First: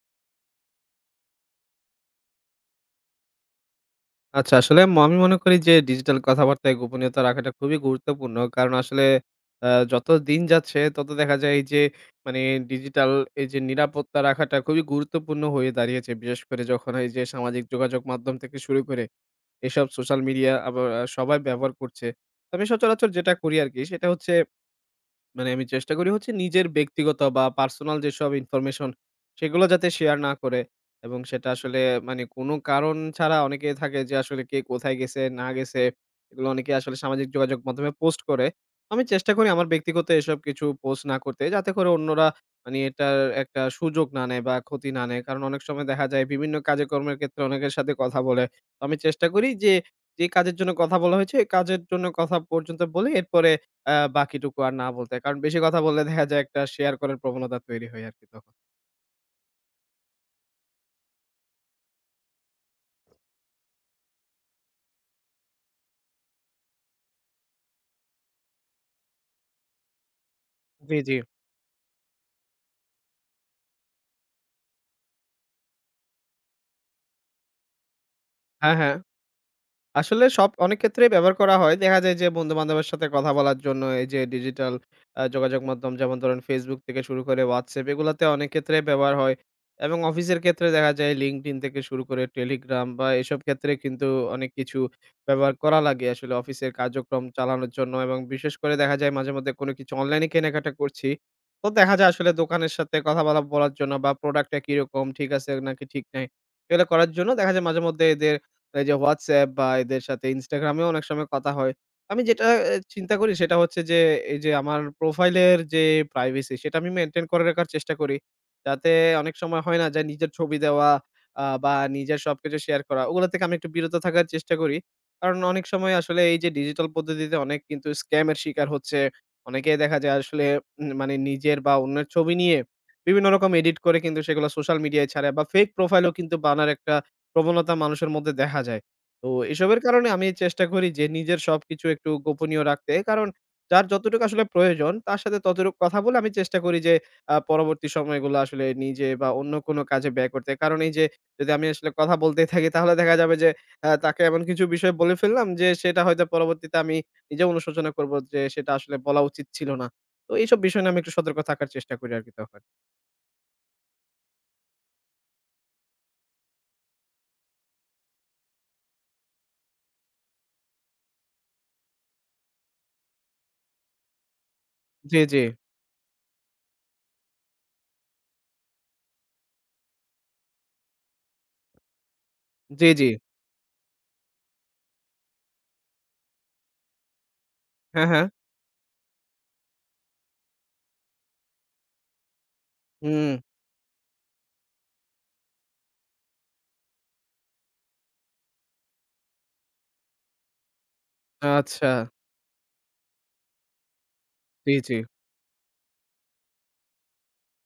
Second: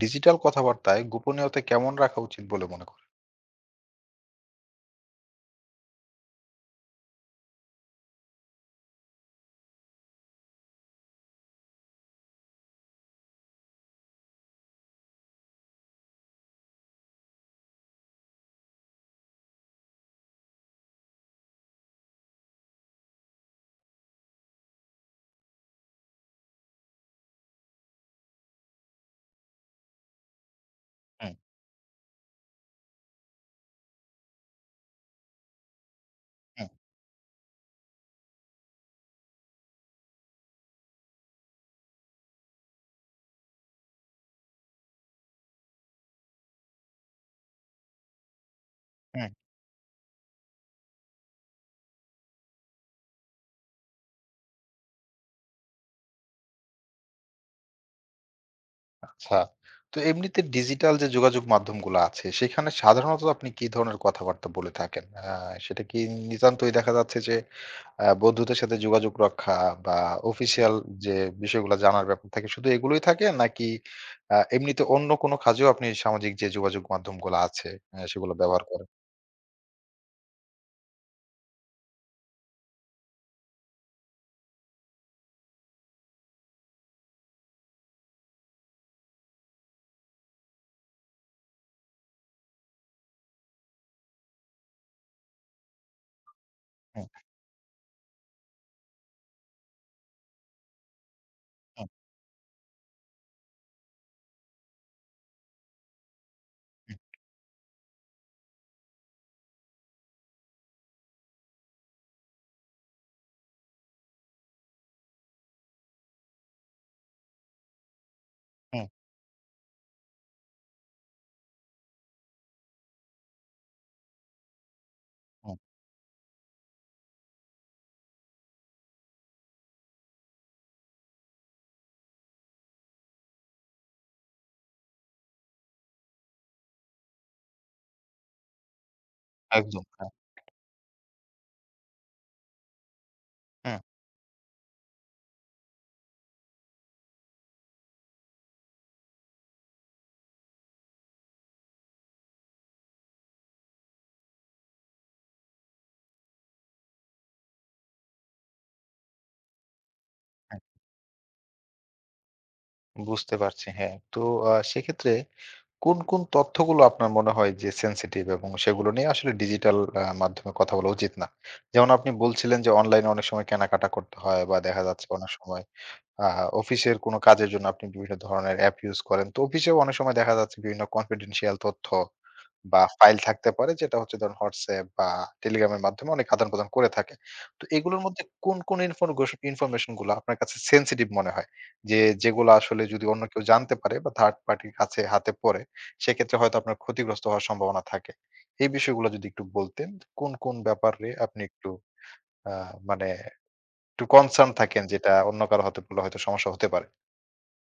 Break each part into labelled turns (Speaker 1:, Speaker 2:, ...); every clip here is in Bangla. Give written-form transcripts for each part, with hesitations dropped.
Speaker 1: ডিজিটাল কথাবার্তায় গোপনীয়তা কেমন রাখা উচিত বলে মনে করেন?
Speaker 2: আচ্ছা, আসলে আমি মনে করি যে ডিজিটাল কথাবার্তায় গোপনীয়তা রাখাটা খুবই গুরুত্বপূর্ণ। কারণ আসলে যত দিন যাচ্ছে তত দেখা যায় এই যে, মানে, ডিজিটাল এই যে নিরাপত্তা রাখাটা খুবই গুরুত্বপূর্ণ হয়ে দাঁড়িয়েছে। বিশেষ করে যখন এই যে সামাজিক যোগাযোগ মাধ্যম থেকে শুরু করে এসব সোশ্যাল মিডিয়া আবার সবাই ব্যবহার করছে। তো আমি সচরাচর যেটা করি আরকি সেটা হচ্ছে, মানে, আমি চেষ্টা করি হচ্ছে নিজের ব্যক্তিগত বা পার্সোনাল যেসব ইনফরমেশন সেগুলো যাতে শেয়ার না করে, এবং
Speaker 1: হুম,
Speaker 2: সেটা আসলে, মানে, কোনো কারণ ছাড়া অনেকে থাকে যে আসলে কে কোথায় গেছে না গেছে এগুলো
Speaker 1: হুম,
Speaker 2: অনেকে আসলে সামাজিক যোগাযোগ মাধ্যমে পোস্ট করে। আমি চেষ্টা করি আমার ব্যক্তিগত এসব কিছু পোস্ট না করতে যাতে করে অন্যরা, মানে, এটার একটা সুযোগ না নেয় বা ক্ষতি না নেয়। কারণ অনেক সময় দেখা যায় বিভিন্ন কাজে কর্মের ক্ষেত্রে অনেকের সাথে কথা বলে। তো আমি চেষ্টা
Speaker 1: হুম।
Speaker 2: করি যে, যে কাজের জন্য কথা বলা হয়েছে এই কাজের জন্য কথা পর্যন্ত বলে এরপরে বাকিটুকু আর না বলতে। কারণ বেশি কথা বললে দেখা যায় একটা শেয়ার করার প্রবণতা তৈরি হয় আরকি তখন।
Speaker 1: আচ্ছা। তো এমনিতে ডিজিটাল যে যোগাযোগ মাধ্যমগুলা আছে, সেখানে সাধারণত আপনি কি ধরনের কথাবার্তা বলে থাকেন? সেটা কি নিতান্তই দেখা যাচ্ছে যে বন্ধুদের সাথে যোগাযোগ রক্ষা বা অফিসিয়াল
Speaker 2: জি, জি।
Speaker 1: যে বিষয়গুলা জানার ব্যাপার থাকে, শুধু এগুলোই থাকে? নাকি এমনিতে অন্য কোনো কাজেও আপনি সামাজিক যে যোগাযোগ মাধ্যমগুলা আছে, সেগুলো ব্যবহার
Speaker 2: হ্যাঁ,
Speaker 1: করেন?
Speaker 2: হ্যাঁ। আসলে সব অনেক ক্ষেত্রেই ব্যবহার করা হয়। দেখা যায় যে বন্ধু-বান্ধবের সাথে কথা বলার জন্য এই যে ডিজিটাল যোগাযোগ মাধ্যম যেমন ধরেন Facebook থেকে শুরু করে WhatsApp এগুলাতে অনেক ক্ষেত্রে ব্যবহার হয়। এবং অফিসের ক্ষেত্রে দেখা যায় LinkedIn থেকে শুরু করে Telegram বা এসব ক্ষেত্রে কিন্তু অনেক কিছু ব্যবহার করা লাগে আসলে অফিসের
Speaker 1: হুম,
Speaker 2: কার্যক্রম চালানোর জন্য। এবং বিশেষ করে দেখা যায় মাঝে মধ্যে কোনো কিছু অনলাইনে কেনাকাটা করছি। তো
Speaker 1: হুম,
Speaker 2: দেখা যায় আসলে দোকানের সাথে কথা বলার জন্য বা প্রোডাক্টটা কিরকম ঠিক আছে নাকি ঠিক নাই, এগুলো
Speaker 1: হুম,
Speaker 2: করার জন্য দেখা যায় মাঝে মধ্যে এদের এই যে WhatsApp বা এদের সাথে Instagram এও অনেক সময় কথা হয়। আমি যেটা চিন্তা করি সেটা হচ্ছে যে, এই যে আমার প্রোফাইলের যে প্রাইভেসি সেটা আমি মেইনটেইন করে রাখার চেষ্টা করি।
Speaker 1: হুম,
Speaker 2: যাতে অনেক সময় হয় না যে নিজের ছবি দেওয়া বা নিজের সবকিছু শেয়ার করা, ওগুলা থেকে আমি একটু বিরত থাকার চেষ্টা করি। কারণ
Speaker 1: হুম।
Speaker 2: অনেক সময় আসলে এই যে ডিজিটাল পদ্ধতিতে অনেক কিন্তু স্ক্যামের শিকার হচ্ছে। অনেকেই দেখা যায় আসলে মানে নিজের বা অন্যের ছবি নিয়ে বিভিন্ন রকম এডিট করে কিন্তু সেগুলো সোশ্যাল মিডিয়ায় ছাড়ে বা ফেক প্রোফাইলও কিন্তু বানার একটা প্রবণতা মানুষের মধ্যে দেখা যায়। তো এসবের
Speaker 1: একদম,
Speaker 2: কারণে
Speaker 1: হ্যাঁ।
Speaker 2: আমি চেষ্টা করি যে নিজের সবকিছু একটু গোপনীয় রাখতে। কারণ
Speaker 1: হুম,
Speaker 2: যার যতটুকু আসলে প্রয়োজন তার সাথে ততটুকু কথা বলে আমি চেষ্টা করি যে পরবর্তী সময়গুলো আসলে নিজে বা অন্য কোনো কাজে ব্যয় করতে। কারণ এই যে যদি আমি আসলে কথা বলতেই থাকি তাহলে দেখা যাবে যে তাকে এমন কিছু বিষয় বলে ফেললাম যে সেটা হয়তো পরবর্তীতে আমি নিজে অনুশোচনা করব যে সেটা আসলে বলা উচিত ছিল না। তো এইসব
Speaker 1: হুম।
Speaker 2: বিষয় নিয়ে আমি একটু সতর্ক থাকার চেষ্টা করি আরকি তখন।
Speaker 1: বুঝতে পারছি, হ্যাঁ। তো সেক্ষেত্রে কোন, কোন তথ্যগুলো আপনার মনে হয় যে সেনসিটিভ এবং সেগুলো নিয়ে আসলে ডিজিটাল মাধ্যমে কথা বলা উচিত না? যেমন আপনি বলছিলেন যে অনলাইনে অনেক সময় কেনাকাটা করতে হয় বা দেখা যাচ্ছে
Speaker 2: জি,
Speaker 1: অনেক
Speaker 2: জি।
Speaker 1: সময় আ অফিসের কোন কাজের জন্য আপনি বিভিন্ন ধরনের অ্যাপ ইউজ করেন। তো অফিসেও অনেক সময় দেখা যাচ্ছে বিভিন্ন কনফিডেনশিয়াল তথ্য বা
Speaker 2: জি, জি।
Speaker 1: ফাইল থাকতে পারে যেটা হচ্ছে ধরুন WhatsApp বা Telegram এর মাধ্যমে অনেক আদান-প্রদান করে থাকে। তো এগুলোর
Speaker 2: হ্যাঁ,
Speaker 1: মধ্যে
Speaker 2: হ্যাঁ।
Speaker 1: কোন, কোন ইনফরমেশন গুলা আপনার কাছে সেনসিটিভ মনে হয়? যে যেগুলা আসলে যদি অন্য
Speaker 2: হুম।
Speaker 1: কেউ জানতে পারে বা থার্ড পার্টির কাছে হাতে পড়ে, সেক্ষেত্রে হয়তো আপনার ক্ষতিগ্রস্ত হওয়ার সম্ভাবনা থাকে। এই বিষয়গুলো যদি একটু বলতেন, কোন, কোন ব্যাপারে আপনি একটু
Speaker 2: আচ্ছা।
Speaker 1: আ মানে একটু কনসার্ন
Speaker 2: জি,
Speaker 1: থাকেন
Speaker 2: জি।
Speaker 1: যেটা অন্য কারো হাতে পড়লে হয়তো সমস্যা হতে পারে?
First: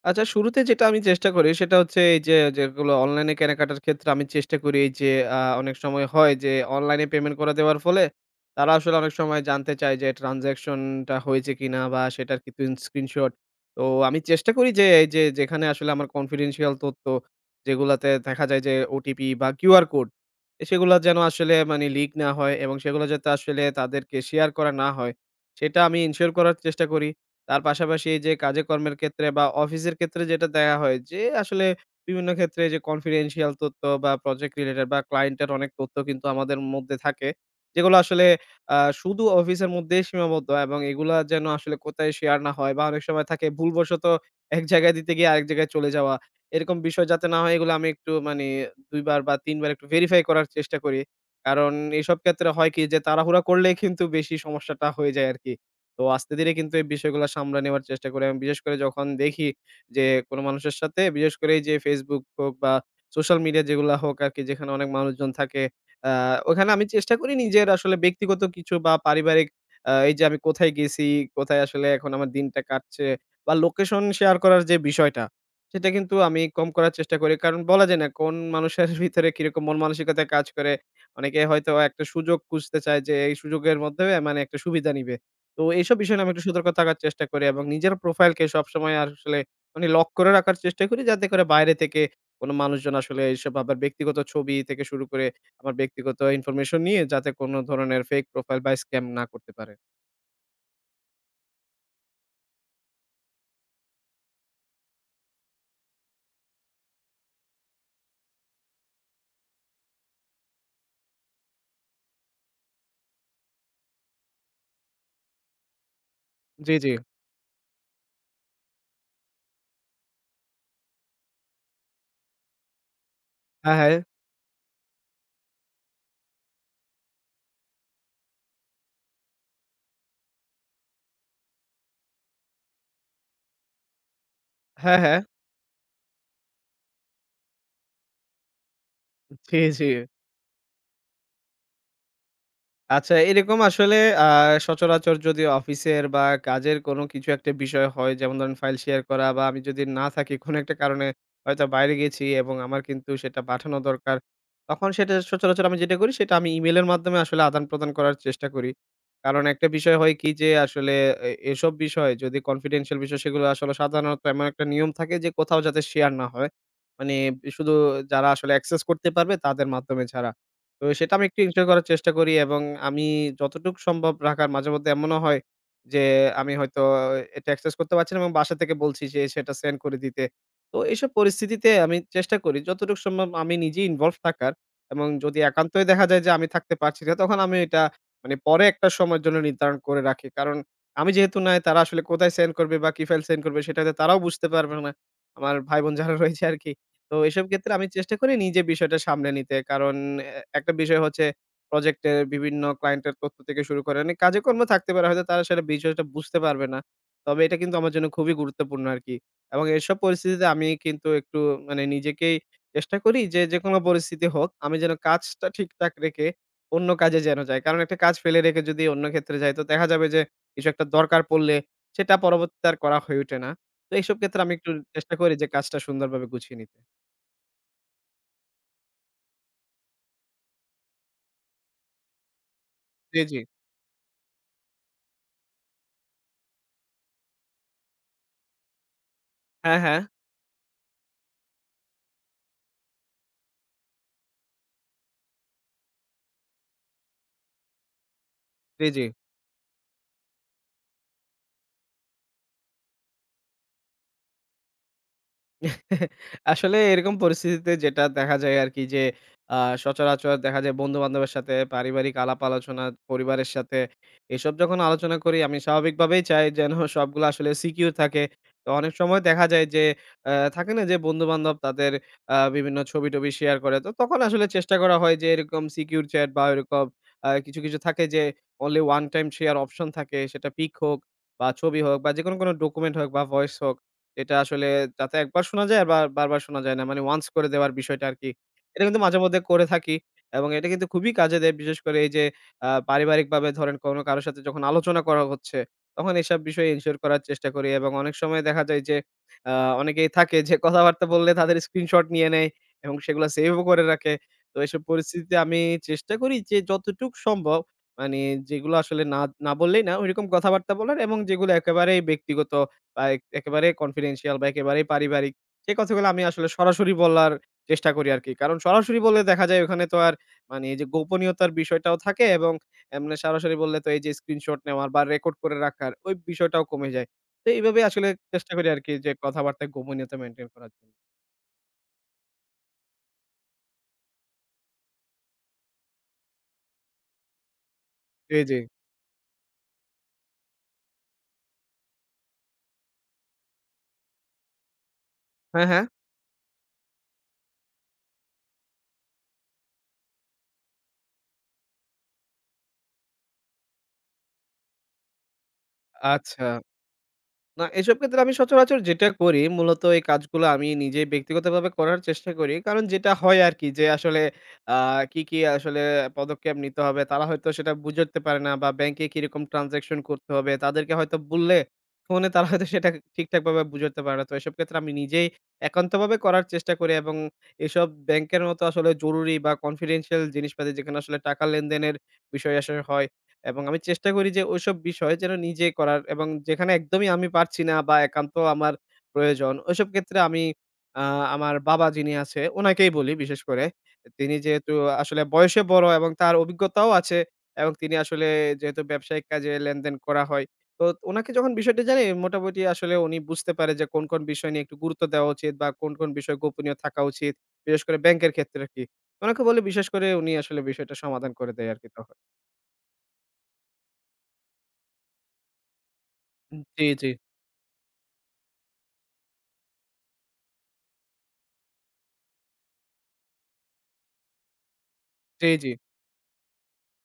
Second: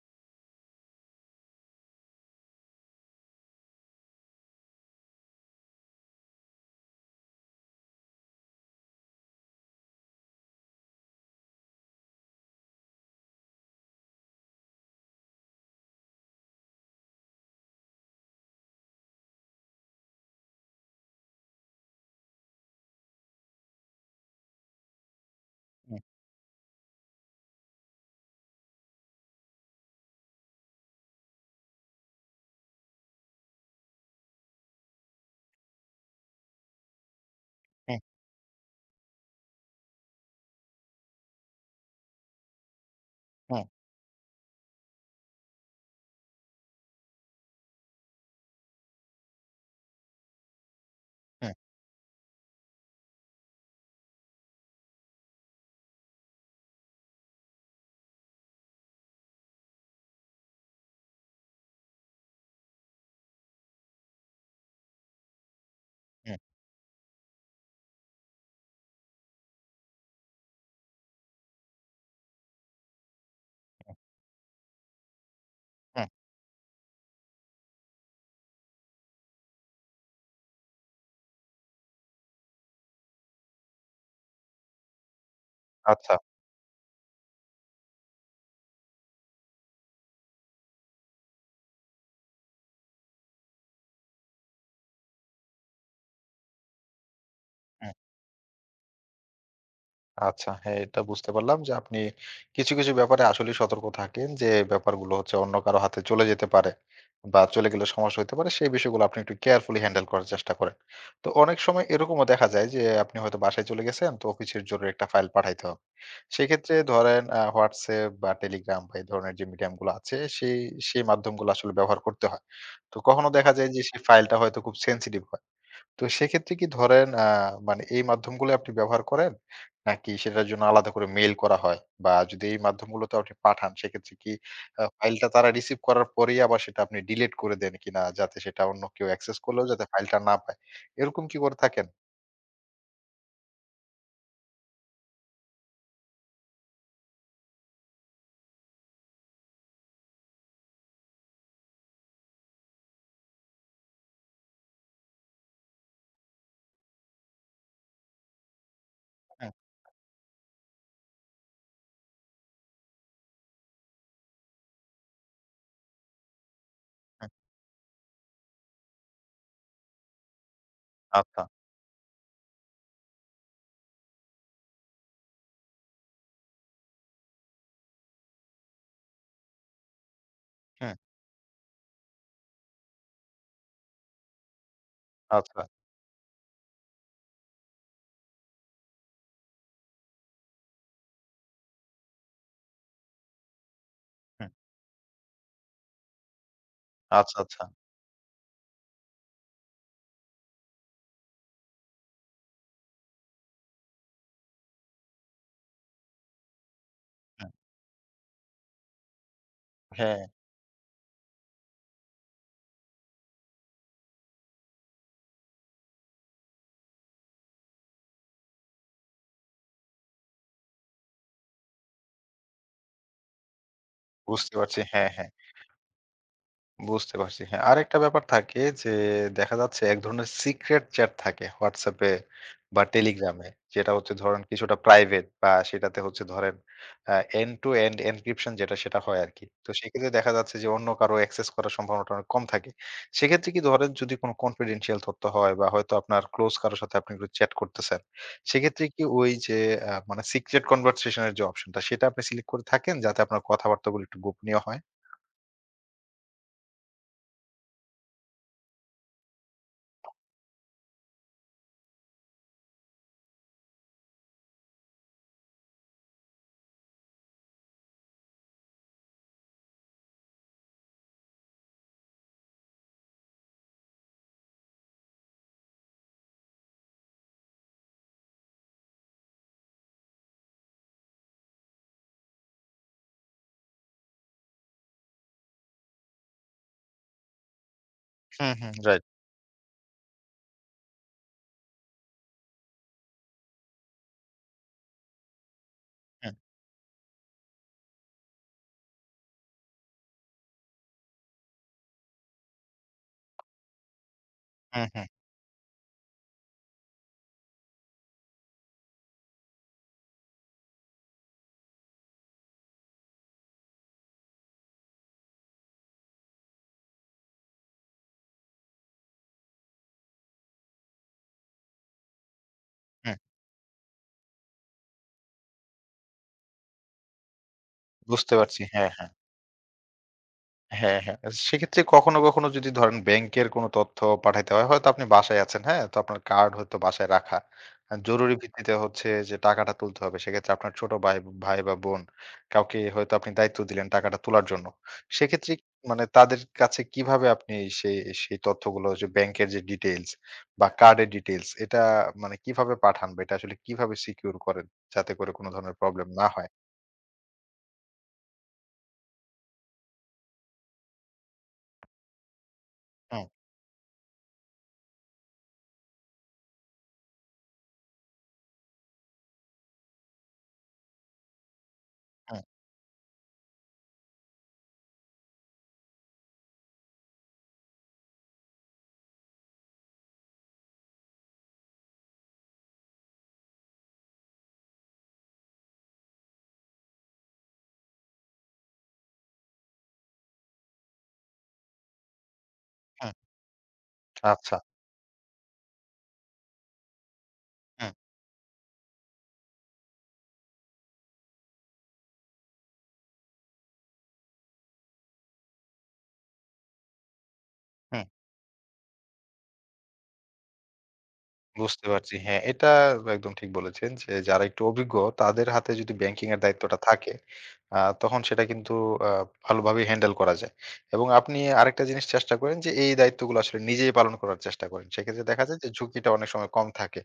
Speaker 2: আচ্ছা, শুরুতে যেটা আমি চেষ্টা করি সেটা হচ্ছে এই যে যেগুলো অনলাইনে কেনাকাটার ক্ষেত্রে আমি চেষ্টা করি এই যে, অনেক সময় হয় যে অনলাইনে পেমেন্ট করে দেওয়ার ফলে তারা আসলে অনেক সময় জানতে চায় যে ট্রানজ্যাকশনটা হয়েছে কিনা বা সেটার কিছু স্ক্রিনশট। তো আমি চেষ্টা করি যে এই যে যেখানে আসলে আমার কনফিডেন্সিয়াল তথ্য, যেগুলাতে দেখা যায় যে ওটিপি বা কিউআর কোড, সেগুলো যেন আসলে, মানে, লিক না হয় এবং সেগুলো যাতে আসলে তাদেরকে শেয়ার করা না হয় সেটা
Speaker 1: হুম,
Speaker 2: আমি ইনশিওর করার চেষ্টা করি। তার পাশাপাশি এই যে কাজে কর্মের ক্ষেত্রে বা অফিসের ক্ষেত্রে যেটা দেখা হয় যে আসলে বিভিন্ন ক্ষেত্রে যে কনফিডেন্সিয়াল তথ্য বা প্রজেক্ট রিলেটেড বা ক্লায়েন্টের অনেক তথ্য কিন্তু আমাদের মধ্যে থাকে,
Speaker 1: হুম,
Speaker 2: যেগুলো আসলে শুধু অফিসের মধ্যেই সীমাবদ্ধ, এবং এগুলা যেন আসলে কোথায় শেয়ার না হয় বা অনেক সময় থাকে
Speaker 1: হুম,
Speaker 2: ভুলবশত এক জায়গায় দিতে গিয়ে আরেক জায়গায় চলে যাওয়া এরকম বিষয় যাতে না হয় এগুলো আমি একটু, মানে, দুইবার বা তিনবার একটু ভেরিফাই করার চেষ্টা করি।
Speaker 1: হুম,
Speaker 2: কারণ এসব ক্ষেত্রে হয় কি যে তাড়াহুড়া করলে কিন্তু বেশি সমস্যাটা হয়ে যায় আর কি। তো আস্তে ধীরে কিন্তু এই বিষয়গুলো সামলে নেওয়ার চেষ্টা করি আমি। বিশেষ করে যখন দেখি যে কোনো মানুষের সাথে বিশেষ করে এই যে Facebook হোক বা সোশ্যাল মিডিয়া যেগুলা হোক আরকি যেখানে অনেক মানুষজন থাকে। আ
Speaker 1: হুম,
Speaker 2: ওখানে আমি চেষ্টা করি নিজের আসলে ব্যক্তিগত কিছু বা পারিবারিক, এই যে আমি কোথায় গেছি, কোথায় আসলে এখন আমার দিনটা কাটছে বা লোকেশন শেয়ার করার যে বিষয়টা, সেটা
Speaker 1: হুম।
Speaker 2: কিন্তু আমি কম করার চেষ্টা করি। কারণ বলা যায় না কোন মানুষের ভিতরে কিরকম মন মানসিকতা কাজ করে। অনেকে হয়তো একটা সুযোগ খুঁজতে চায় যে এই সুযোগের মধ্যে, মানে, একটা সুবিধা নিবে। তো এইসব
Speaker 1: আচ্ছা।
Speaker 2: বিষয় নিয়ে আমি একটু সতর্ক থাকার চেষ্টা করি এবং নিজের প্রোফাইলকে সবসময় আসলে, মানে, লক করে রাখার চেষ্টা করি যাতে করে বাইরে থেকে কোনো মানুষজন আসলে এইসব আবার ব্যক্তিগত ছবি থেকে শুরু করে আমার ব্যক্তিগত ইনফরমেশন নিয়ে যাতে কোনো
Speaker 1: হুম।
Speaker 2: ধরনের ফেক প্রোফাইল বা স্ক্যাম না করতে পারে।
Speaker 1: আচ্ছা, হ্যাঁ, এটা বুঝতে পারলাম যে আপনি কিছু, কিছু ব্যাপারে আসলেই সতর্ক থাকেন যে ব্যাপারগুলো হচ্ছে অন্য কারো হাতে চলে যেতে পারে বা চলে গেলে সমস্যা হইতে পারে। সেই বিষয়গুলো আপনি একটু কেয়ারফুলি হ্যান্ডেল করার চেষ্টা করেন। তো অনেক সময় এরকমও দেখা যায় যে আপনি হয়তো বাসায় চলে গেছেন তো অফিসের জরুরি একটা ফাইল পাঠাইতে হবে। সেক্ষেত্রে
Speaker 2: জি, জি।
Speaker 1: ধরেন WhatsApp বা Telegram বা এই ধরনের যে মিডিয়াম গুলো আছে সেই, সেই মাধ্যমগুলো আসলে ব্যবহার করতে হয়। তো কখনো দেখা যায়
Speaker 2: হ্যাঁ,
Speaker 1: যে
Speaker 2: হ্যাঁ।
Speaker 1: সেই ফাইলটা হয়তো খুব সেনসিটিভ হয়। তো সেক্ষেত্রে কি ধরেন মানে এই মাধ্যমগুলো আপনি ব্যবহার করেন? নাকি সেটার জন্য আলাদা করে মেইল করা হয়? বা যদি এই মাধ্যমগুলোতে আপনি পাঠান সেক্ষেত্রে কি
Speaker 2: হ্যাঁ, হ্যাঁ।
Speaker 1: ফাইলটা তারা রিসিভ করার পরেই আবার সেটা আপনি ডিলিট করে দেন কিনা? যাতে সেটা অন্য কেউ অ্যাক্সেস
Speaker 2: জি,
Speaker 1: করলেও যাতে
Speaker 2: জি।
Speaker 1: ফাইলটা না পায়। এরকম কি করে থাকেন?
Speaker 2: আচ্ছা, এরকম আসলে, আ সচরাচর যদি অফিসের বা কাজের কোনো কিছু একটা বিষয় হয়, যেমন ধরেন ফাইল শেয়ার করা বা আমি যদি না থাকি কোনো একটা কারণে হয়তো বাইরে গেছি এবং আমার কিন্তু সেটা পাঠানো দরকার। তখন সেটা সচরাচর আমি যেটা করি সেটা আমি ইমেইলের মাধ্যমে আসলে আদান-প্রদান করার চেষ্টা করি। কারণ
Speaker 1: হুম,
Speaker 2: একটা বিষয় হয় কি যে আসলে এসব বিষয় যদি confidential বিষয়, সেগুলো আসলে সাধারণত এমন একটা নিয়ম থাকে যে কোথাও যাতে শেয়ার না হয়। মানে,
Speaker 1: হুম।
Speaker 2: শুধু যারা আসলে access করতে পারবে তাদের মাধ্যমে ছাড়া। তো সেটা আমি একটু
Speaker 1: আচ্ছা।
Speaker 2: এনজয় করার চেষ্টা করি এবং আমি যতটুকু সম্ভব রাখার মাঝে মধ্যে এমনও হয় যে, আমি হয়তো এটা অ্যাক্সেস করতে পারছি না এবং বাসা থেকে বলছি যে সেটা সেন্ড করে দিতে। তো
Speaker 1: হুম,
Speaker 2: এইসব পরিস্থিতিতে আমি চেষ্টা করি যতটুকু সম্ভব আমি নিজেই ইনভলভ থাকার, এবং যদি
Speaker 1: আচ্ছা।
Speaker 2: একান্তই দেখা যায় যে আমি থাকতে পারছি না, তখন আমি এটা, মানে, পরে একটা সময়ের জন্য নির্ধারণ করে রাখি। কারণ আমি যেহেতু নাই তারা আসলে কোথায় সেন্ড করবে বা কি ফাইল সেন্ড করবে সেটা হয়তো তারাও বুঝতে
Speaker 1: হুম,
Speaker 2: পারবে না। আমার ভাই-বোন যারা রয়েছে আরকি। তো
Speaker 1: আচ্ছা,
Speaker 2: এসব
Speaker 1: আচ্ছা।
Speaker 2: ক্ষেত্রে আমি চেষ্টা করি নিজে বিষয়টা সামলে নিতে। কারণ এ একটা বিষয় হচ্ছে প্রজেক্টের বিভিন্ন ক্লায়েন্টের তথ্য থেকে শুরু করে অনেক কাজে-কর্ম থাকতে পারে। হয়তো তারা সেটা বিষয়টা বুঝতে পারবে না। তবে
Speaker 1: হুম,
Speaker 2: এটা কিন্তু আমার জন্য খুবই গুরুত্বপূর্ণ আরকি। এবং এসব
Speaker 1: হ্যাঁ,
Speaker 2: পরিস্থিতিতে আমি কিন্তু একটু, মানে, নিজেকেই চেষ্টা করি যে, যেকোনো পরিস্থিতি হোক আমি যেন কাজটা ঠিকঠাক রেখে অন্য কাজে যেন যাই। কারণ একটা কাজ ফেলে রেখে যদি অন্য ক্ষেত্রে যাই তো দেখা যাবে যে কিছু একটা দরকার পড়লে সেটা পরবর্তীতে আর করা হয়ে ওঠে না। তো এইসব ক্ষেত্রে আমি
Speaker 1: বুঝতে
Speaker 2: একটু
Speaker 1: পারছি। হ্যাঁ,
Speaker 2: চেষ্টা
Speaker 1: হ্যাঁ।
Speaker 2: করি যে কাজটা সুন্দরভাবে গুছিয়ে নিতে।
Speaker 1: বুঝতে পারছি। হ্যাঁ, আরেকটা ব্যাপার থাকে যে দেখা যাচ্ছে এক ধরনের সিক্রেট চ্যাট থাকে WhatsApp এ বা
Speaker 2: জি,
Speaker 1: Telegram
Speaker 2: জি।
Speaker 1: এ। যেটা হচ্ছে ধরেন কিছুটা প্রাইভেট বা সেটাতে হচ্ছে ধরেন আ end to end encryption যেটা সেটা হয় আরকি। তো
Speaker 2: হ্যাঁ, হ্যাঁ।
Speaker 1: সেক্ষেত্রে দেখা যাচ্ছে যে অন্য কারো access করার সম্ভাবনাটা অনেক কম থাকে। সেক্ষেত্রে কি ধরেন যদি কোনো confidential তথ্য হয় বা হয়তো আপনার ক্লোজ কারো সাথে আপনি একটু চ্যাট করতেছেন, সেক্ষেত্রে
Speaker 2: জি,
Speaker 1: কি
Speaker 2: জি।
Speaker 1: ওই যে মানে সিক্রেট কনভারসেশন এর যে অপশনটা সেটা আপনি সিলেক্ট করে থাকেন যাতে আপনার কথাবার্তাগুলো একটু গোপনীয় হয়?
Speaker 2: আসলে এরকম পরিস্থিতিতে যেটা দেখা যায় আরকি যে, আ সচরাচর দেখা যায় বন্ধু-বান্ধবের সাথে পারিবারিক আলাপ-আলোচনা, পরিবারের সাথে এসব যখন আলোচনা করি আমি স্বাভাবিকভাবেই চাই যেন সবগুলো আসলে সিকিউর থাকে। তো অনেক সময় দেখা যায় যে, থাকে না যে বন্ধু-বান্ধব তাদের বিভিন্ন ছবি-টবি শেয়ার করে। তো তখন আসলে চেষ্টা করা হয় যে এরকম সিকিউর চ্যাট বা এরকম কিছু, কিছু থাকে যে only one time share option থাকে সেটা পিক হোক বা ছবি হোক বা যেকোনো কোনো ডকুমেন্ট হোক বা ভয়েস হোক, এটা আসলে যাতে একবার শোনা যায় আর বারবার শোনা যায় না। মানে, ওয়ান্স করে দেওয়ার বিষয়টা আরকি।
Speaker 1: হুম, হুম।
Speaker 2: এটা কিন্তু
Speaker 1: রাইট।
Speaker 2: মাঝেমধ্যে করে থাকি এবং এটা কিন্তু খুবই কাজে দেয়। বিশেষ করে এই যে পারিবারিকভাবে ধরেন কোনো কারো সাথে যখন আলোচনা করা হচ্ছে, তখন
Speaker 1: হুম,
Speaker 2: এসব বিষয়ে এনশিওর করার চেষ্টা করি এবং অনেক সময় দেখা যায় যে আ অনেকেই থাকে যে কথাবার্তা বললে তাদের স্ক্রিনশট নিয়ে নেয় এবং সেগুলা সেভও করে রাখে। তো এসব
Speaker 1: হুম, হুম।
Speaker 2: পরিস্থিতিতে আমি চেষ্টা করি যে যতটুক সম্ভব, মানে, যেগুলো আসলে না, না বললেই না ঐরকম কথাবার্তা বলার এবং যেগুলো একেবারেই ব্যক্তিগত বা একেবারে কনফিডেনশিয়াল বা একেবারেই পারিবারিক, সেই কথাগুলো আমি আসলে সরাসরি বলার চেষ্টা করি আরকি। কারণ সরাসরি বললে দেখা যায় ওখানে তো আর, মানে, এই যে গোপনীয়তার বিষয়টাও থাকে এবং
Speaker 1: হুম,
Speaker 2: এমনে সরাসরি বললে তো এই যে স্ক্রিনশট নেওয়ার বা রেকর্ড করে রাখার ওই বিষয়টাও কমে যায়। তো এইভাবে আসলে
Speaker 1: বুঝতে
Speaker 2: চেষ্টা
Speaker 1: পারছি।
Speaker 2: করি
Speaker 1: হ্যাঁ,
Speaker 2: আরকি
Speaker 1: হ্যাঁ।
Speaker 2: যে কথাবার্তায় গোপনীয়তা মেইনটেইন করার জন্য।
Speaker 1: হ্যাঁ, হ্যাঁ। আচ্ছা, সেক্ষেত্রে কখনো, কখনো যদি ধরেন ব্যাংকের কোনো তথ্য পাঠাইতে হয়, হয়তো আপনি বাসায় আছেন, হ্যাঁ? তো আপনার কার্ড হয়তো বাসায় রাখা। জরুরি
Speaker 2: জি, জি।
Speaker 1: ভিত্তিতে হচ্ছে যে টাকাটা তুলতে হবে। সেক্ষেত্রে আপনার ছোট ভাই বা বোন কাউকে হয়তো আপনি দায়িত্ব দিলেন টাকাটা তোলার জন্য। সেক্ষেত্রে
Speaker 2: হ্যাঁ, হ্যাঁ।
Speaker 1: মানে তাদের কাছে কিভাবে আপনি সেই, সেই তথ্যগুলো যে ব্যাংকের যে ডিটেইলস বা কার্ডের ডিটেইলস এটা মানে কিভাবে পাঠান বা এটা আসলে কিভাবে সিকিউর করেন? যাতে করে কোনো ধরনের প্রবলেম না
Speaker 2: আচ্ছা।
Speaker 1: হয়?
Speaker 2: না, এসব ক্ষেত্রে আমি সচরাচর যেটা করি মূলত এই কাজগুলো আমি নিজে ব্যক্তিগতভাবে করার চেষ্টা করি। কারণ যেটা
Speaker 1: হুম,
Speaker 2: হয় আরকি যে আসলে আ কি, কি আসলে পদক্ষেপ নিতে হবে তারা হয়তো সেটা বুঝে উঠতে পারে না বা ব্যাংকে কিরকম ট্রান্সেকশন করতে হবে তাদেরকে হয়তো বললে ফোনে
Speaker 1: হুম,
Speaker 2: তারা হয়তো সেটা ঠিকঠাকভাবে বুঝে উঠতে পারে না। তো এসব ক্ষেত্রে আমি নিজেই একান্তভাবে করার চেষ্টা করি এবং এসব ব্যাংকের মতো আসলে জরুরি বা কনফিডেনশিয়াল জিনিসপাতি যেখানে আসলে টাকা লেনদেনের বিষয় আসলে হয়, এবং আমি চেষ্টা করি যে ওইসব বিষয় যেন নিজে করার এবং যেখানে একদমই আমি পারছি না বা একান্ত আমার প্রয়োজন ওইসব ক্ষেত্রে আমি, আ আমার বাবা যিনি আছে উনাকেই
Speaker 1: হুম।
Speaker 2: বলি বিশেষ করে। তিনি
Speaker 1: আচ্ছা।
Speaker 2: যেহেতু আসলে বয়সে বড় এবং তার অভিজ্ঞতাও আছে এবং
Speaker 1: হুম,
Speaker 2: তিনি আসলে যেহেতু ব্যবসায়িক কাজে লেনদেন করা হয়। তো উনাকে যখন বিষয়টা জানাই মোটামুটি আসলে উনি বুঝতে পারে যে কোন, কোন বিষয় নিয়ে একটু গুরুত্ব দেওয়া উচিত বা কোন, কোন বিষয় গোপনীয় থাকা উচিত। বিশেষ করে
Speaker 1: হুম।
Speaker 2: ব্যাংকের ক্ষেত্রে আরকি। উনাকে বলে বিশেষ করে উনি আসলে বিষয়টা সমাধান করে দেয়
Speaker 1: বুঝতে
Speaker 2: আরকি
Speaker 1: পারছি।
Speaker 2: তখন।
Speaker 1: হ্যাঁ, এটা একদম ঠিক বলেছেন যে যারা একটু অভিজ্ঞ তাদের হাতে যদি ব্যাংকিং এর দায়িত্বটা
Speaker 2: জি, জি।
Speaker 1: থাকে, আ তখন সেটা কিন্তু আ ভালোভাবেই হ্যান্ডেল করা যায়। এবং আপনি আরেকটা জিনিস চেষ্টা করেন যে এই দায়িত্বগুলো আসলে নিজেই পালন করার চেষ্টা করেন। সেক্ষেত্রে দেখা
Speaker 2: জি,
Speaker 1: যায় যে
Speaker 2: জি।
Speaker 1: ঝুঁকিটা অনেক সময় কম থাকে।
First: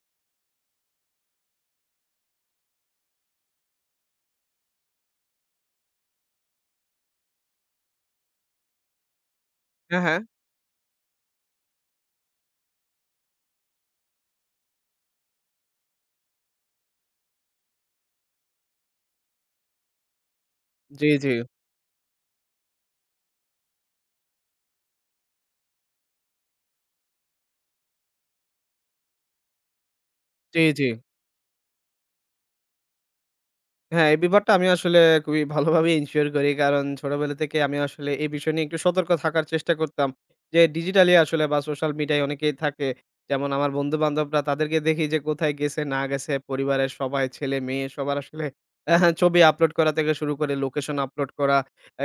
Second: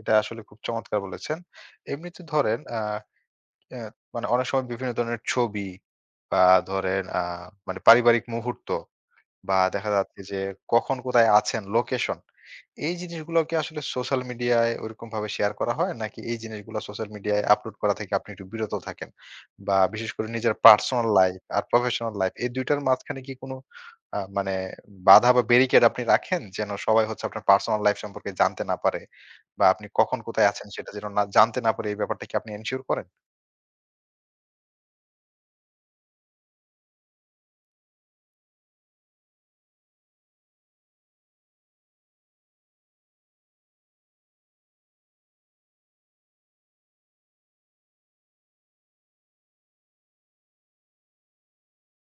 Speaker 1: এটা আসলে খুব চমৎকার বলেছেন। এমনিতে ধরেন আ অ্যা মানে অনেক সময় বিভিন্ন ধরনের ছবি বা ধরেন মানে পারিবারিক মুহূর্ত বা দেখা
Speaker 2: হ্যাঁ,
Speaker 1: যাচ্ছে
Speaker 2: হ্যাঁ।
Speaker 1: যে কখন কোথায় আছেন লোকেশন। এই জিনিসগুলো কি আসলে সোশ্যাল মিডিয়ায় ঐরকম ভাবে শেয়ার করা হয়? নাকি এই জিনিসগুলো সোশ্যাল মিডিয়ায় আপলোড করা থেকে আপনি একটু বিরত থাকেন? বা বিশেষ করে নিজের পার্সোনাল
Speaker 2: জি, জি।
Speaker 1: লাইফ আর প্রফেশনাল লাইফ এই ২ টার মাঝখানে কি কোনো মানে বাধা বা ব্যারিকেড আপনি রাখেন? যেন সবাই হচ্ছে আপনার পার্সোনাল লাইফ সম্পর্কে জানতে না পারে বা আপনি কখন কোথায়
Speaker 2: জি,
Speaker 1: আছেন
Speaker 2: জি।
Speaker 1: সেটা যেন না জানতে না পারে এই ব্যাপারটা কি আপনি এনশিওর করেন?
Speaker 2: হ্যাঁ, এই ব্যাপারটা আমি আসলে খুবই ভালোভাবে এনশিওর করি। কারণ ছোটবেলা থেকে আমি আসলে এই বিষয় নিয়ে একটু সতর্ক থাকার চেষ্টা করতাম। যে ডিজিটালি আসলে বা সোশ্যাল মিডিয়ায় অনেকেই থাকে। যেমন আমার বন্ধু-বান্ধবরা, তাদেরকে দেখি যে কোথায় গেছে না গেছে পরিবারের সবাই ছেলে-মেয়ে সবার আসলে আহা ছবি আপলোড করা থেকে শুরু করে লোকেশন আপলোড করা।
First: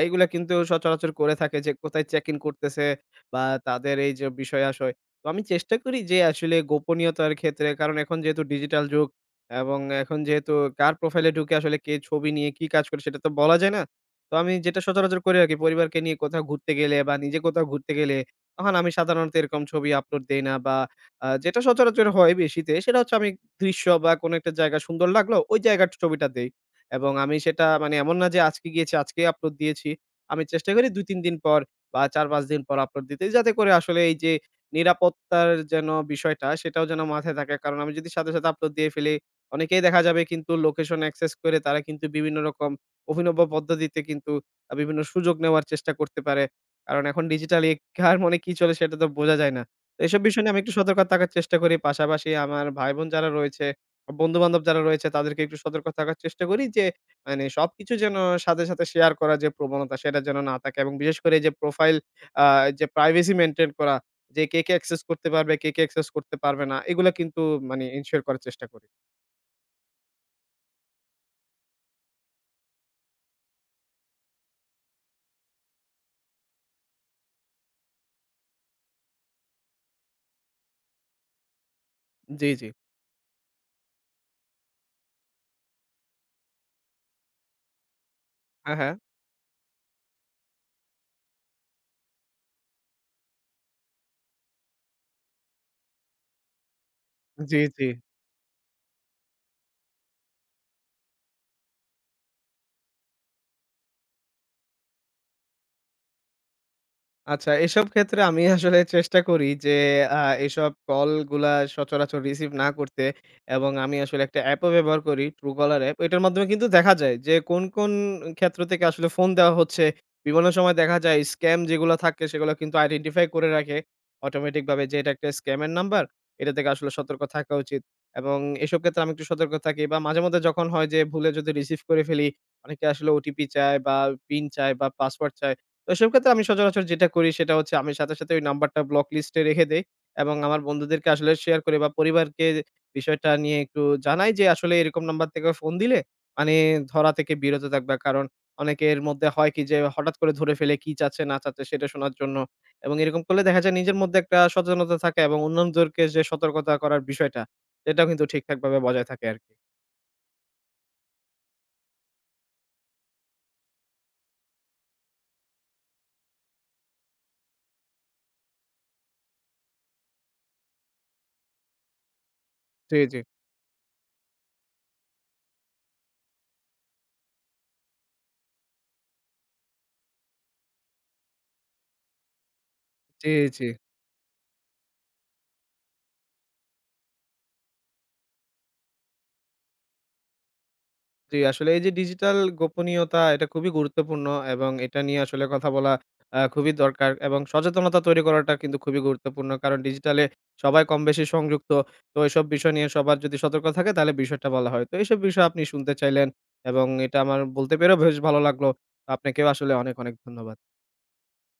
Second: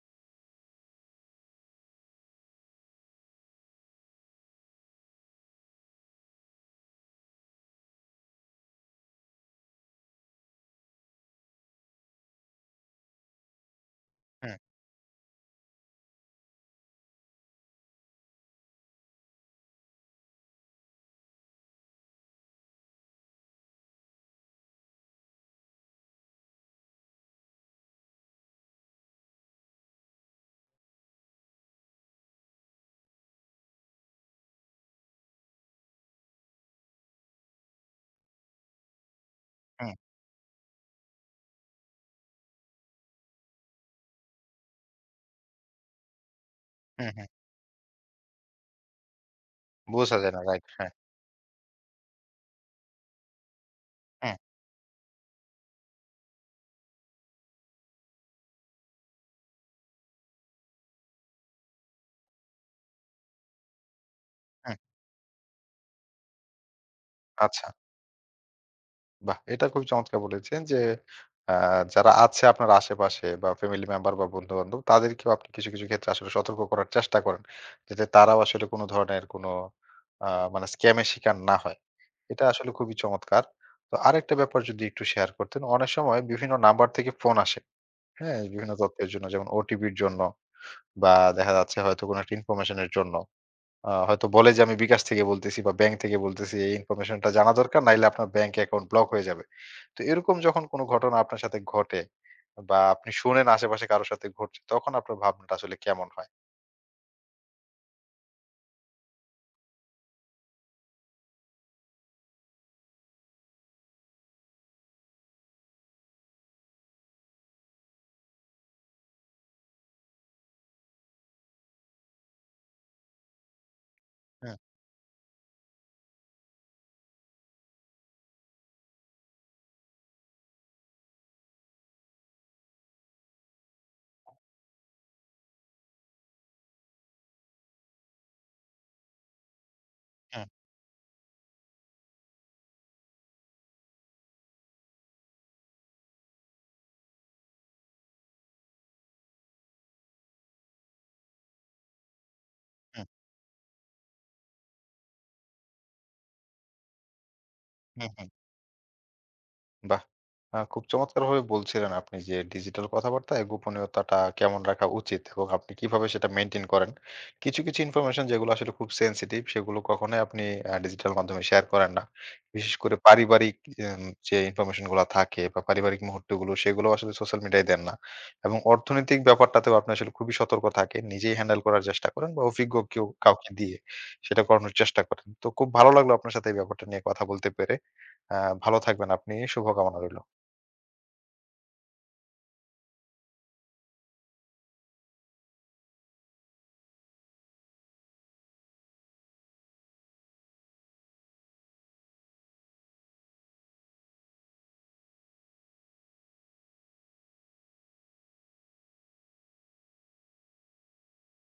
Speaker 2: এইগুলা কিন্তু সচরাচর করে থাকে, যে কোথায় চেক ইন করতেছে বা তাদের এই যে বিষয়-আশয়। তো আমি চেষ্টা করি যে আসলে গোপনীয়তার ক্ষেত্রে, কারণ এখন যেহেতু ডিজিটাল যুগ এবং এখন যেহেতু কার প্রোফাইলে ঢুকে আসলে কে ছবি নিয়ে কি কাজ করে সেটা তো বলা যায় না। তো
Speaker 1: হুম,
Speaker 2: আমি যেটা সচরাচর করে রাখি, পরিবারকে নিয়ে কোথাও ঘুরতে গেলে বা নিজে কোথাও ঘুরতে গেলে তখন আমি সাধারণত এরকম ছবি আপলোড দেই না, বা যেটা সচরাচর হয় বেশিতে সেটা হচ্ছে আমি দৃশ্য বা কোনো একটা জায়গা সুন্দর লাগলো ওই জায়গার ছবিটা দেই। এবং আমি সেটা মানে এমন না যে আজকে গিয়েছি আজকেই আপলোড দিয়েছি। আমি চেষ্টা করি ২-৩ দিন পর বা ৪-৫ দিন পর আপলোড দিতে, যাতে করে আসলে এই যে নিরাপত্তার যেন বিষয়টা সেটাও যেন মাথায় থাকে। কারণ আমি যদি সাথে, সাথে আপলোড দিয়ে ফেলি, অনেকেই
Speaker 1: হুম,
Speaker 2: দেখা যাবে কিন্তু লোকেশন অ্যাক্সেস করে তারা কিন্তু বিভিন্ন রকম অভিনব পদ্ধতিতে কিন্তু বিভিন্ন সুযোগ নেওয়ার চেষ্টা করতে পারে। কারণ
Speaker 1: হুম,
Speaker 2: এখন
Speaker 1: হুম।
Speaker 2: ডিজিটালি কার মনে কি চলে সেটা তো বোঝা যায় না। তো
Speaker 1: বোঝা
Speaker 2: এসব
Speaker 1: যায় না।
Speaker 2: বিষয় নিয়ে আমি
Speaker 1: রাইট।
Speaker 2: একটু
Speaker 1: হ্যাঁ।
Speaker 2: সতর্ক থাকার চেষ্টা করি। পাশাপাশি আমার ভাই-বোন যারা রয়েছে,
Speaker 1: হুম,
Speaker 2: বন্ধু-বান্ধব যারা রয়েছে তাদেরকে একটু সতর্ক থাকার চেষ্টা করি, যে মানে সবকিছু যেন সাথে, সাথে শেয়ার করার যে প্রবণতা সেটা যেন না থাকে। এবং বিশেষ করে এই যে প্রোফাইল, আ যে প্রাইভেসি মেইনটেইন করা, যে কে, কে
Speaker 1: হুম।
Speaker 2: অ্যাক্সেস করতে পারবে, কে, কে অ্যাক্সেস করতে পারবে না, এগুলা কিন্তু
Speaker 1: আচ্ছা।
Speaker 2: মানে এনশিওর করার চেষ্টা করি।
Speaker 1: বাহ! এটা খুবই চমৎকার বলেছেন যে, আ যারা আছে আপনার আশেপাশে বা ফ্যামিলি মেম্বার বা বন্ধু-বান্ধব তাদেরকেও আপনি কিছু, কিছু ক্ষেত্রে আসলে সতর্ক করার চেষ্টা করেন। যাতে তারাও আসলে কোন ধরনের কোন আ মানে স্ক্যাম এর শিকার না হয়। এটা
Speaker 2: জি, জি।
Speaker 1: আসলে খুবই চমৎকার। তো আরেকটা ব্যাপার যদি একটু শেয়ার করতেন। অনেক সময় বিভিন্ন নাম্বার থেকে ফোন আসে। হ্যাঁ? বিভিন্ন
Speaker 2: হ্যাঁ, হ্যাঁ।
Speaker 1: তথ্যের জন্য যেমন ওটিপির জন্য বা দেখা যাচ্ছে হয়তো কোন একটা ইনফরমেশন এর জন্য। হয়তো বলে যে আমি বিকাশ থেকে বলতেছি বা ব্যাংক থেকে বলতেছি এই ইনফরমেশনটা জানা
Speaker 2: জি,
Speaker 1: দরকার
Speaker 2: জি।
Speaker 1: নাইলে আপনার ব্যাংক অ্যাকাউন্ট ব্লক হয়ে যাবে। তো এরকম যখন কোনো ঘটনা আপনার সাথে ঘটে বা আপনি শুনেন আশেপাশে কারো সাথে ঘটছে তখন আপনার ভাবনাটা আসলে কেমন হয়?
Speaker 2: আচ্ছা, এসব ক্ষেত্রে আমি আসলে চেষ্টা করি যে আ এসব কলগুলা সচরাচর রিসিভ না করতে। এবং আমি আসলে একটা অ্যাপও ব্যবহার করি, Truecaller অ্যাপ। এটার মাধ্যমে কিন্তু দেখা যায় যে কোন, কোন ক্ষেত্র থেকে আসলে ফোন দেওয়া হচ্ছে। বিভিন্ন সময় দেখা যায় স্ক্যাম যেগুলো থাকে সেগুলো কিন্তু আইডেন্টিফাই করে রাখে
Speaker 1: হুম,
Speaker 2: অটোমেটিক ভাবে, যে এটা একটা স্ক্যামের নাম্বার। এটা থেকে আসলে সতর্ক থাকা উচিত। এবং এসব ক্ষেত্রে আমি একটু সতর্ক থাকি, বা মাঝে মধ্যে যখন হয় যে ভুলে যদি রিসিভ করে ফেলি, অনেকে আসলে ওটিপি চায় বা পিন চায় বা পাসওয়ার্ড চায়। এসব ক্ষেত্রে আমি সচরাচর যেটা করি সেটা হচ্ছে, আমি সাথে, সাথে ওই নাম্বারটা ব্লক লিস্টে রেখে দেই এবং
Speaker 1: হুম,
Speaker 2: আমার বন্ধুদেরকে আসলে শেয়ার করি বা পরিবারকে বিষয়টা নিয়ে একটু জানাই, যে আসলে এরকম নাম্বার থেকে ফোন দিলে মানে ধরা থেকে বিরত থাকবা। কারণ অনেকের মধ্যে হয় কি যে হঠাৎ করে ধরে ফেলে কি চাচ্ছে না চাচ্ছে সেটা শোনার জন্য। এবং
Speaker 1: হুম,
Speaker 2: এরকম করলে দেখা যায় নিজের মধ্যে একটা সচেতনতা থাকে এবং অন্যদেরকে যে সতর্কতা করার বিষয়টা
Speaker 1: হুম,
Speaker 2: সেটাও কিন্তু
Speaker 1: হুম।
Speaker 2: ঠিকঠাকভাবে বজায় থাকে আরকি।
Speaker 1: বাহ! খুব চমৎকারভাবে বলছিলেন আপনি যে ডিজিটাল কথাবার্তায় গোপনীয়তাটা কেমন রাখা উচিত এবং আপনি কিভাবে সেটা মেইনটেইন করেন। কিছু, কিছু ইনফরমেশন যেগুলো আসলে খুব সেনসিটিভ সেগুলো কখনোই আপনি ডিজিটাল মাধ্যমে শেয়ার করেন না। বিশেষ করে
Speaker 2: জি, জি,
Speaker 1: পারিবারিক এম যে ইনফরমেশন গুলা থাকে বা পারিবারিক মুহূর্তগুলো সেগুলো আসলে সোশ্যাল মিডিয়ায় দেন না। এবং অর্থনৈতিক ব্যাপারটাতেও আপনি আসলে খুবই সতর্ক থাকেন। নিজেই হ্যান্ডেল করার চেষ্টা করেন বা অভিজ্ঞ কেউ
Speaker 2: জি,
Speaker 1: কাউকে
Speaker 2: জি।
Speaker 1: দিয়ে সেটা করানোর চেষ্টা করেন। তো খুব ভালো লাগলো আপনার সাথে এই ব্যাপারটা নিয়ে কথা বলতে পেরে। আ ভালো থাকবেন আপনি। শুভকামনা রইল।
Speaker 2: জি, আসলে এই যে ডিজিটাল গোপনীয়তা এটা খুবই গুরুত্বপূর্ণ এবং এটা নিয়ে আসলে কথা বলা খুবই দরকার, এবং সচেতনতা তৈরি করাটা কিন্তু খুবই গুরুত্বপূর্ণ। কারণ ডিজিটালে সবাই কম বেশি সংযুক্ত। তো এসব বিষয় নিয়ে সবার যদি সতর্ক থাকে তাহলে বিষয়টা বলা হয়। তো এইসব বিষয় আপনি শুনতে চাইলেন এবং এটা আমার বলতে পেরেও বেশ ভালো লাগলো। আপনাকেও আসলে অনেক, অনেক ধন্যবাদ।